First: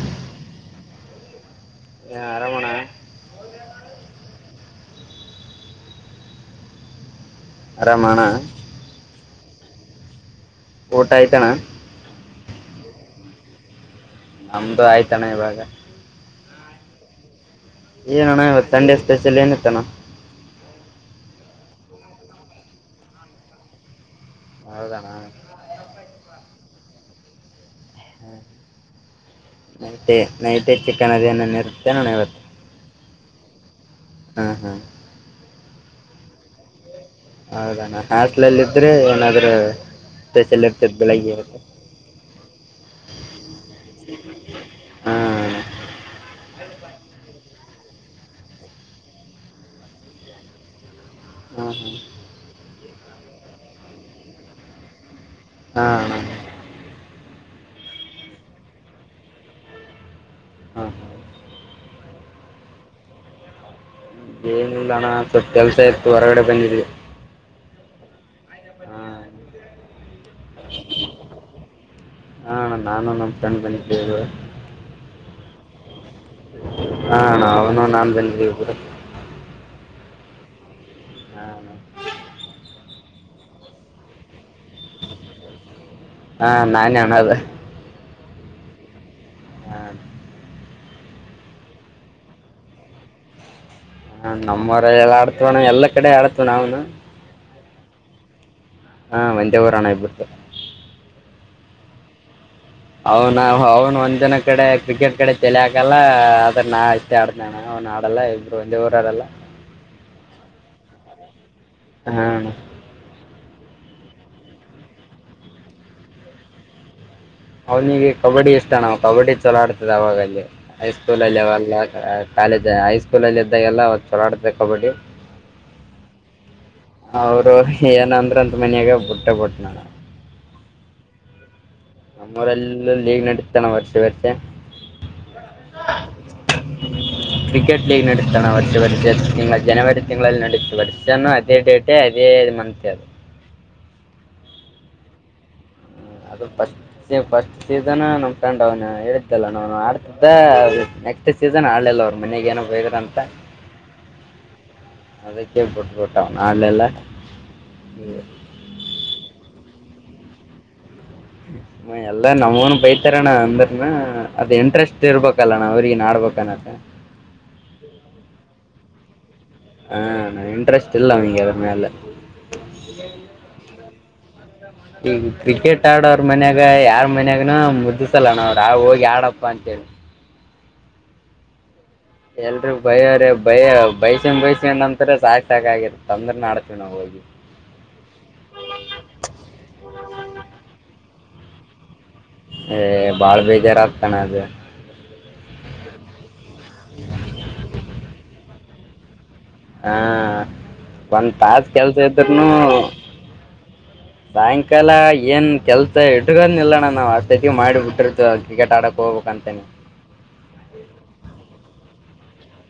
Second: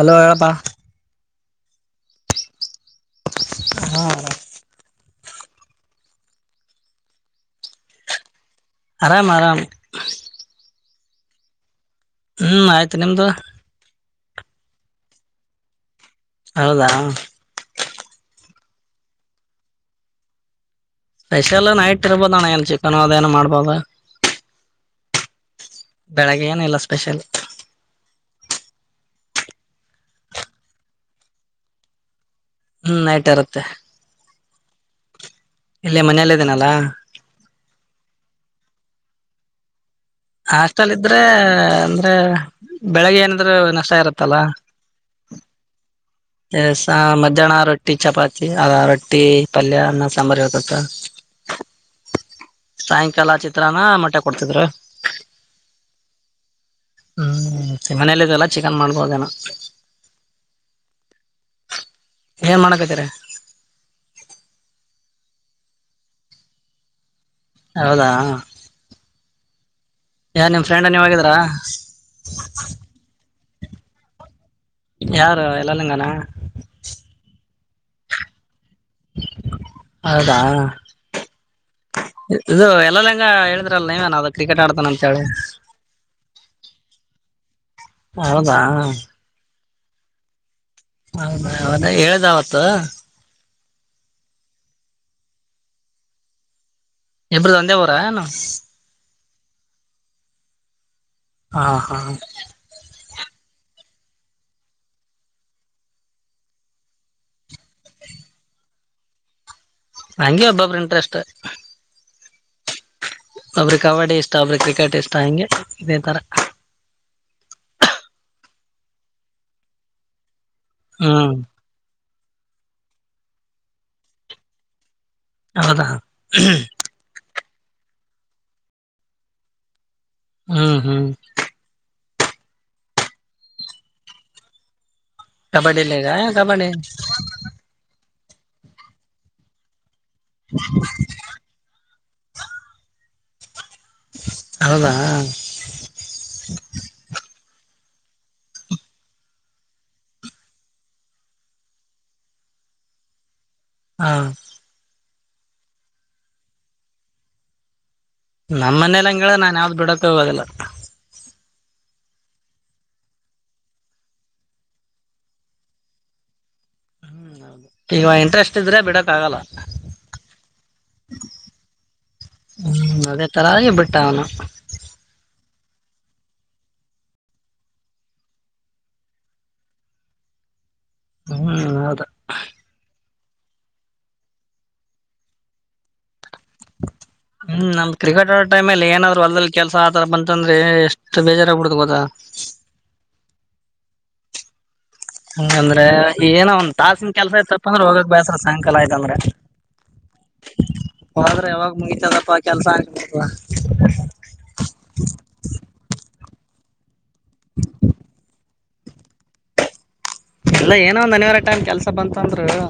Hello ಹೇಳಪ್ಪಾ ಹಾ ಆರಾಮ ಹಾ [unintelligible] ಆರಾಮಣ್ಣ ಆರಾಮ ಆರಾಮ ಊಟ ಆಯ್ತಣ ಹ್ಞೂ ಆಯ್ತು ನಿಮದುು ನಮ್ದು ಆಯ್ತಾನ ಇವಾಗ ಹೌದಾ ಏನೋಣ ಇವತ್ತು ಸಂಡೆ ಸ್ಪೆಷಲ್ ಏನಿತ್ತಣ್ಣ ಸ್ಪೆಷಲ್ ನೈಟ್ ಇರ್ಬೋದುಣ್ಣ ಎಲ್ಲಿ ಚಿಕನ್ ಅದೇನೋ ಮಾಡ್ಬೋದು ಹೌದಣ ಬೆಳಿಗ್ಗೆ ಏನ ಇಲ್ಲ ಸ್ಪೆಷಲ್ ನೈ ನೈಟ ಚಿಕನ್ ಅದೇನನ ಇರುತ್ತೆ ನೋ ಇವತ್ತು ಹ್ಮ್ ನೈಟ್ ಇರುತ್ತೆ ಹ್ಮ್ ಹ್ಮ್ ಇಲ್ಲ ಮನೆಯಲ್ಲ ಇದೇನಲ್ಲಾ ಹೌದಣ ಹಟ್ಲಲ್ಲ ಇದ್ರೆ ಏನಾದ್ರೆ ಹಾಸ್ಟೆಲ್ ಇದ್ರೆ ಅಂದ್ರೆ ಬೆಳಿಗ್ಗೆ ಏನಿದ್ರು ನಷ್ಟ ಇರತ್ತಲ್ಲ ಹಾಂ ಸ ಮಧ್ಯಾಹ್ನ ರೊಟ್ಟಿ ಚಪಾತಿ ಅದ ರೊಟ್ಟಿ ಪಲ್ಯ ಅನ್ನ ಸಾಂಬಾರ ಹತತ್ತ ಹಾ ಹಾ ಸಾಯಂಕಾಲ ಚಿತ್ರನ ಮೊಟ್ಟೆ ಕೊಡ್ತಿದ್ರು ಹಾ ಹ್ಞೂ ಮನೇಲ್ಲಿದೆಲ್ಲ ಚಿಕನ್ ಮಾಡ್ಬ ಹೋದೇನ ಹಾಂ ಹಾಂ ಹೇ ಮಾಡಣಬೇಕತರೆ ಏನು ಸ್ವಲ್ಪ ಕೆಲಸ ಇತ್ತು ಹೊರಗಡೆ ಬಂದಿದ್ವಿ ಹೌದಾ ಹಾಂ ಯಾರ ನಿಮ್ ಫ್ರೆಂಡ್ ನೀವ್ ಗಿದ್ರಾ ಹಾ ನಾನು ನ ಟಂಡನ್ ಬನ ಯಾರು ಎಲ್ಲ ನಿಂಗನ ಹಾ ಅವನು ನಾನು ಬಂದಿದ್ದೀವಿ ಕೂಡ ಹೌದಾ ಹಾಂ ಅಣ್ಣ. ಇದು ಎಲ್ಲಲ್ಲ ಹೆಂಗ ಹೇಳಿದ್ರಲ್ಲ ನೀವೇನ್ ಅ ಕ್ರಿಕೆಟ್ ಆಡ್ತಾನ ಅಂತ ಹೇಳಿ ಹಾ ನಾನನ್ನದು ಹೌದಾ ಹೌದ ಅವದ ಹೇಳ್ದ್ ಅವತ್ತು ಹ ನಮ್ಮ್ವರ ಎ ಆಡ್ತವಣ ಎಲ್ಲಾ ಕಡೆ ಆಡತವ ನಾವ್ನು ಇಬ್ಬರು ತಂದೆವರನು ಹಾ ವಂದೇ ಹಊರ ಹಾಣ ಆಗ್ಬಡ್ತು ಹಾ ಹಾ ಅವನ ಅವ್ನು ಒಂದ್ ಜನ ಕಡೆ ಕ್ರಿಕೆಟ್ ಕಡೆ ಚಲೆ ಹಾಕಲ್ಲ ಆದ್ರ ನಾ ಇಷ್ಟೇ ಆಡ್ತ ಅವ್ನ್ ಆಡಲ್ಲ ಇಬ್ರು ಒಂದೇ ಊರು ಆಡಲ್ಲ ಹಂಗೆ ಒಬ್ಬಬ್ ಇಂಟ್ರಸ್ಟ್ ಹ್ಮ ಒಬ್ರಿ ಕಬಡ್ಡಿ ಇಷ್ಟ ಒಬ್ರಿ ಕ್ರಿಕೆಟ್ ಇಷ್ಟ ಹಂಗೆ ಇದೇ ತರ ಅವ್ನಿಗೆ ಕಬಡ್ಡಿ ಇಷ್ಟ ನವು ಕಬಡ್ಡಿ ಚಲೋ ಆಡ್ತದೆ ಅವಾಗಲ್ಲಿ ಹೈ ಹ್ಮ್ ಸ್ಕೂಲಲ್ಲಿ ಅವಲ್ಲ ಕಾಲೇಜ್ ಹೈಸ್ಕೂಲ್ಲ್ಲಿ ಇದ್ದಾಗೆಲ್ಲ ಒಂದು ಚಲಾಡತದೆ ಕಬಡ್ಡಿ. ಹೌದಾ ಅವರು ಏನಂದ್ರ ಅಂತಾ ಮನೆಯಾಗ್ ಬಿಟ್ಟ ಬಿಟ್ಟ ನಾನ್ ಹ್ಮ್ ಹ್ಮ್ ನಮ್ಮೂರೆಲ್ಲ ಲೀಗ್ ನಡೆತಾ ಅಣ್ಣ ವರ್ಷ ವರ್ಷ ಕಬಡ್ಡಿ ಲಗಾ ಕಬಡ್ಡಿ ಕ್ರಿಕೆಟ್ ಲೀಗ್ ನಡೀತಾನೆ ವರ್ಷ ವರ್ಷ ತಿ ಜನವರಿ ತಿಂಗಳಲ್ಲಿ ನಡೀತೆ ವರ್ಷಾನ ಅದೇ ಡೇಟ್. [unintelligible] ಹೌದಾ ಅದು ಪಸ್ಫಸ್ಟ್ ಸೀಸನ್ ನಮ್ಮ ಫ್ರೆಂಡ್ ಅವ್ನು ಹೇಳಿದ್ದಲ್ಲ ನ ಆಡ್ತಿದ್ದ ನೆಕ್ಸ್ಟ್ ಸೀಸನ್ ಆಡ್ಲಲ್ಲ ಅವ್ರು ಮನೆಗೇನ್. ವೇಗದಂತ್ ಹಾ ಅದಕ್ಕೆ ಬಿಟ್ಬಟ್ಟ ಅವ ಆಲೆಲ್ಲ. ನಮ್ಮ ಮನೇಲಿ ಹಂಗ್ ಹೇಳಾ ನಾನ್ ಯಾವ್ದ ಬಿಡಕ ಹೋಗೋದಲ್ಲ. [inaudible] ಎಲ್ಲಾ ನಮ್ನ್ ಬೈತಾರಣ್ಣ ಅಂದ್ರನ ಅದ್ ಇಂಟ್ರೆಸ್ಟ್ ಇರ್ಬೇಕಲ್ಲಣಾ ಅವ್ರಿಗೆ ಆಡ್ಬೇಕನ್ನತ್ತ. ಈಗ ಇಂಟ್ರೆಸ್ಟ್ ಇದ್ರೆ ಬಿಡಕ್ಕ್ಕಗಲ್ಲ. ಹಂ ಇಂಟ್ರೆಸ್ಟ್ ಇಲ್ಲ ಅಂದ್ರ ಮೇಲೆ. ಹ್ಞ ಅದೇ ತರದ ಬಿಟ್ಟ ಅವನು. ಈಗ ಕ್ರಿಕೆಟ್ ಆಡೋವ್ರ ಮನ್ಯಾಗ ಯಾರ್ ಮನ್ಯಾಗನೂ ಮುದ್ ಸಲಣ ಅವ್ರ ಆ ಹೋಗಿ ಆಡಪ್ಪಾ ಅಂತಾ ಹೇಳಿ ಹ್ಮ್ ಹೌದಾ ಎಲ್ರು ಬ್ಯಾರೆ ಬಯ ಬೈಸೊಂಡ್ ಬೈಸ್ಕೊಂಡ್ ಅಂತರ ಸಾಕ ಸಾಕ ಆಾಗಿತ್ತ ತಂದ್ರೆ ನಾಡ್ತೀವಿ ನಾವು ಹೋಗಿ. ಹ್ಮ್ ನಮ್ ಕ್ರಿಕೆಟ್ ಆ ಟೈಮಲ್ಲಿ ಏನಾದ್ರು ಹೊಲ್ದಲ್ಲಿ ಕೆಲಸ ಆತರ ಬಂತಂದ್ರೆ ಎಷ್ಟು ಬೇಜಾರಾಗ್ಬ ಬಿಡುದುು ಗೊತ್ತಾ. ಹ ಬಾಳ್ ಬೇಜಾರಾಗಗ್ತಾನ ಅದು ಹಂಗಂದ್ರೆ ಏನ ಒಂದ್ ತಾಸಿನ ಕೆಲ್ಸ ಯ್ತ ತಪ್ಪ ಅಂದ್ರ ಹೋಗಕ್ ಬಯಸ್ರ ಸಾಯಂಕಾಲ ಆಯ್ತಂದ್ರ ಹಾ ಅ ಒಂದ್ ಆದ್ರೆ ತಾಸ್ ಯಾವಾಗ ಕೆಲ್ಸ ಮುಗಿತದಪ್ಪ ಕೆಲ್ಸ ಆಗ್ ಮಾಡ ಬಾಯಂಕಾಲ ಏನ್ ಕೆಲ್ಸ ಇಡರುಗದ ಇಿಲ್ಲಣ್ಣ ನಾವು ಆತೈತಿ ಮಾಡಿ ಬಿಟ್ಟಿರ್ತ ಕ್ರಿಕೆಟ್ ಆಡಕ್ ಹೋಗ್ಬೇಕು ಅಂತನನೆ ಎಲ್ಲ ಏನೋ ಒಂದು ಅನವರ ಟೈಮ್ ಕೆಲ್ಸ ಬಂತ ಅಂದ್ರರು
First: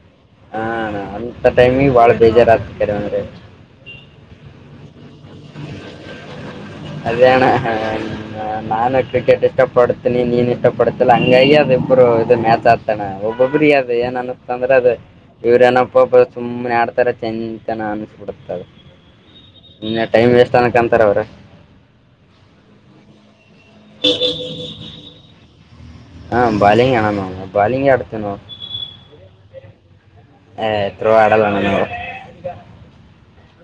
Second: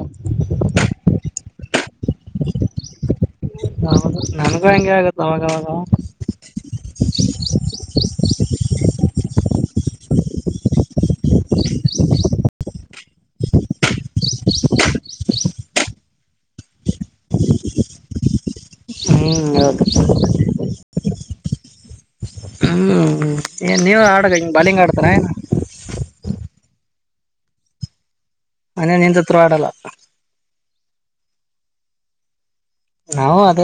ಹಾ ಅಂಂತ ಟೈಮಿಗೆ ಬಾಳ ಬೇಜಾರಾಗಗ್ತಾರೆ ಅಂದ್ರೆ ಹೌದು ನನ್ಗೂ ಹೆಂಗೆ ಆಗತ್ತ ಅವಾಗವಾಗ ಅದೇಣ ನಾನು ಕ್ರಿಕೆಟ್ ಇಷ್ಟ ಪಡ್ತೀನಿ ನೀನ್ ಇಷ್ಟ ಪಡ್ತೀ ಹಂಗಾಗಿ ಅದ ಇಬ್ರು ಇದು ಮ್ಯಾಚಡ್ತಾನೆ ಒಬ್ಬೊಬ್ರ ಅದ ಏನ್ ಅನತ್ತ ಅಂದ್ರೆ ಅದು ಇವ್ರೇನಪ್ಪಬ್ ಸುಮ್ಮನೆ ಆಡ್ತಾರ ಚಂತನ ಅನ್ಸ್ಬಿಡ್ತದ ಹ್ಮ್ ಹೌದು ಇನ್ನ ಟೈಮ್ ವೇಸ್ಟ್ ಅನ್ನ ಕಂತಾರ ಅವ್ರ ಹ್ಮ್ ಏನ್ ನೀವ ಆಡಗ ಹಿಂಗ್ ಬಾಲಿಂಗ್ ಆಡ್ತಾರ ಹ್ಮ ಬಾಲಿಂಗ್ಣಾನ ಬಾಲಿಂಗ್ ಅಡತನ ಅಂದ ನಿನ್ ಹತ್ರ ಆಡಲ್ಲ ಎ ಆಡಲ್ಲಣ ನಿಡು ನಾವವು ಅದ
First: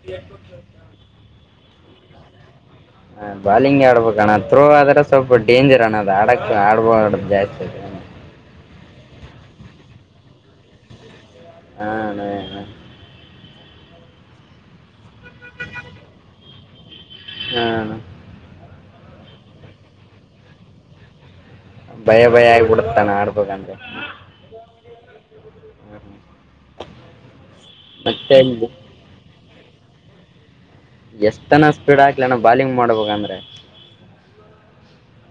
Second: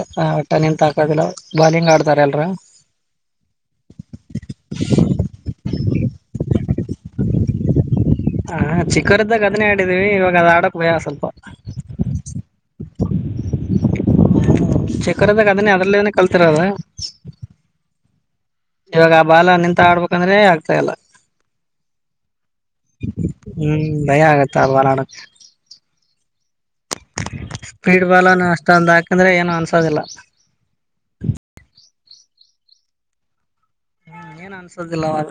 ಟ ನಿಂತ ಹಕೋದಿಲ್ಲ ಬಾಲಿಂಗ್ ಆಡ್ತಾರ ಎಲ್ರ ಹ ಬಾಲಿಂಗ್ ಆಡ್ಬಬೇಕಣ ಥತ್ರೋ ಆದ್ರೆ ಸ್ವಲ್ಪ ಡೇಂಜರ್ ಅಣ್ಣ ಅ ಆಡಕ್ ಆಡ್ಬೋ ಜಾಸ್ತಿ ಅ ಹಾ ಚಿಕ್ಕವರದಾಗ ಅದನ್ನೇ ಆಡಿದೀವಿ ಇವಾಗ ಅದ ಆಡಕ್ ಭೇಯ ಸ್ವಲ್ಪ ಹಾ ಹ ಚಕರದಾಗ ಅದನ್ನೇ ಅದ್ರಲ್ಲನೇ ಕಲ್ತಿರದ ಹ್ಮ ಇವಾಗ ಬಾಲ ನಿಂತ ಆಡ್ಬೇಕಂದ್ರೆ ಆಗ್ತಾ ಇಲ್ಲ ಭಯ ಭಯ ಆಗಿಬ ಬಿಡತಾನೆ ಆಡ್ಬೇಕಂದ್ರೆ ಹ್ಮ್ ಭಯ ಆಗತ್ತ ಆ ಬಾಲ್ ಆಡಕ್ ಹ್ಮ ಸ್ಪೀಡ್ ಬಲ್ನು ಅಷ್ಟೊಂದು ಹಾಕಂದ್ರೆ ಏನು ಅನ್ಸೋದಿಲ್ಲ ಎಷ್ಟ್ ಜನ ಸ್ಪೀಡ್ ಆಕ್ಲ ನ ಬಾಲಿಂಗ್ ಮಾಡ್ಬೇಕ ಅಂದ್ರೆ ಹ್ಮ ಏನ್ ಅನ್ಸದಿಲ್ಲ ಅವವಾಗ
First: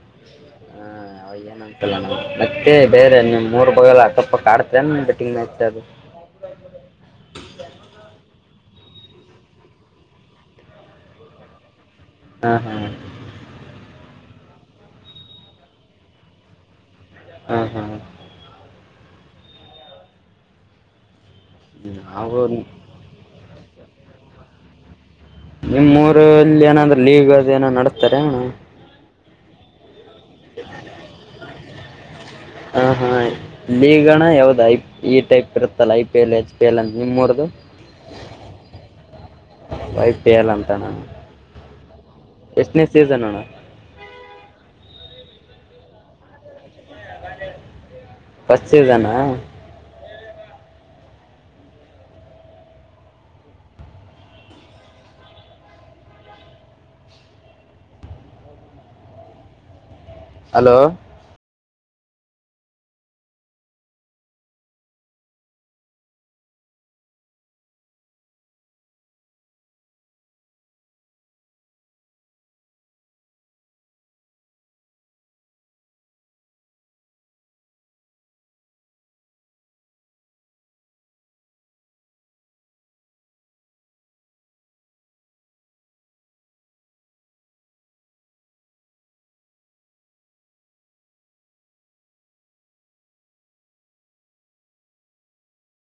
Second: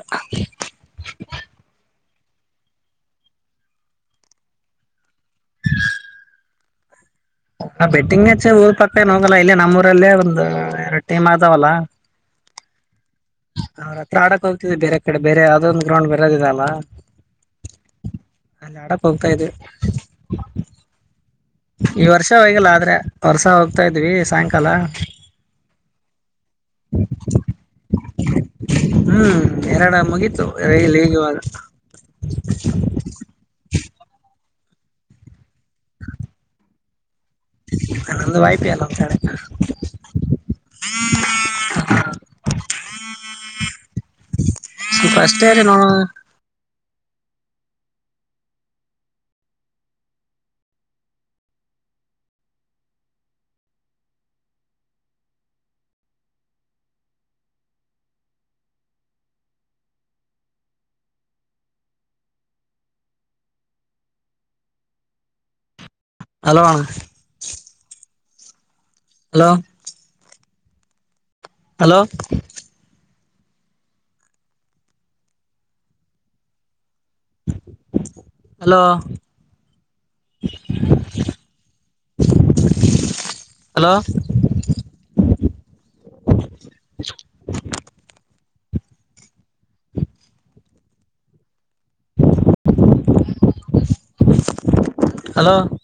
ಹಾ ಅವಾಗೇನ್ ಅನ್ಸಲ್ಲ ನ ಮತ್ತೆ ಬೇರೆ ನಿಮ್ ಮೂರು ಬಲ್ಲ ಅಸೊಪ ಕಾಡ್ತೇ ಬಿಟ್ಟ ಂಗ ಮ್ಯಾಚ್ದು [unintelligible] ಹ ಬೆಟ್ಟಿಂಗ್ ಹೆಚ್ಚೆ ಊರ್ ಪಕ್ಕ ಹೋಗಲ್ಲ ಇಲ್ಲಿ ನಮ್ಮ ಊರಲ್ಲೇ ಒಂದು ಎರಡು ಟೀಮ್ ಆದಾವಲ್ಲ ಹಾ ಹಾ ಹ್ರ ಪ್ರಾಡಕ್ ಹೋಗ್ತಿದೆ ಬೇರೆ ಕಡೆ ಬೇರೆ ಯಾವದೊ ಒಂದು ಗ್ರೌಂಡ್ ಬರೋದಿದ ಅಲ್ಲ ಹ್ಮ ಹ್ಮ ಅಲ್ಲಿ ಆಡಕ್ ಹೋಗ್ತಾ ಇದದೆ ಈ ವರ್ಷ ನಾವು ಹೋಗಲ್ಲ ಆದ್ರೆ ವರ್ಷ ಹೋಗ್ತಾ ಇದ್ವಿ ಸಾಯಂಕಾಲ ನಿಮ್ಮ್ ರುಲ್ಲಿ ಏನಂದ್ರೆ ಲೀಗ್ ಅದು ಏನೋ ನಡಸ್ತಾರೆ ಅವಣ ಹ್ಮ್ ಎರಡ ಮುಗತು ಎಲ್ಲಿ ಹೇಗಿವಾಗ ಹ ಹಾ ಲೀಗಣ್ಣ ಯಾವ್ದ ಐ ಈ ಟೈಪ್ ಇರುತ್ತಲ್ಲ I P L H P L ಅಂತ ನಿಮ್ರದು ಅಂದು ವಾಯಪ ಇಲ್ಲ ಸ ವೈಯಲ್ಲ ಅಂತ ನಾನು ಎಷ್ಟನೇ ಸೀಸನ್ ಅಣ್ಣ ಸ್ವಪ ಅಷ್ಟೇ ಅ್ರ ನಾ ಪಶಚದಾನ ಹಲೋ ಹಲೋಣ್ಣ ಹಲೋ ಹಲೋ ಹಲೋ ಹಲೋ ರ [unintelligible] ಇ [unintelligible] ಹಲೋ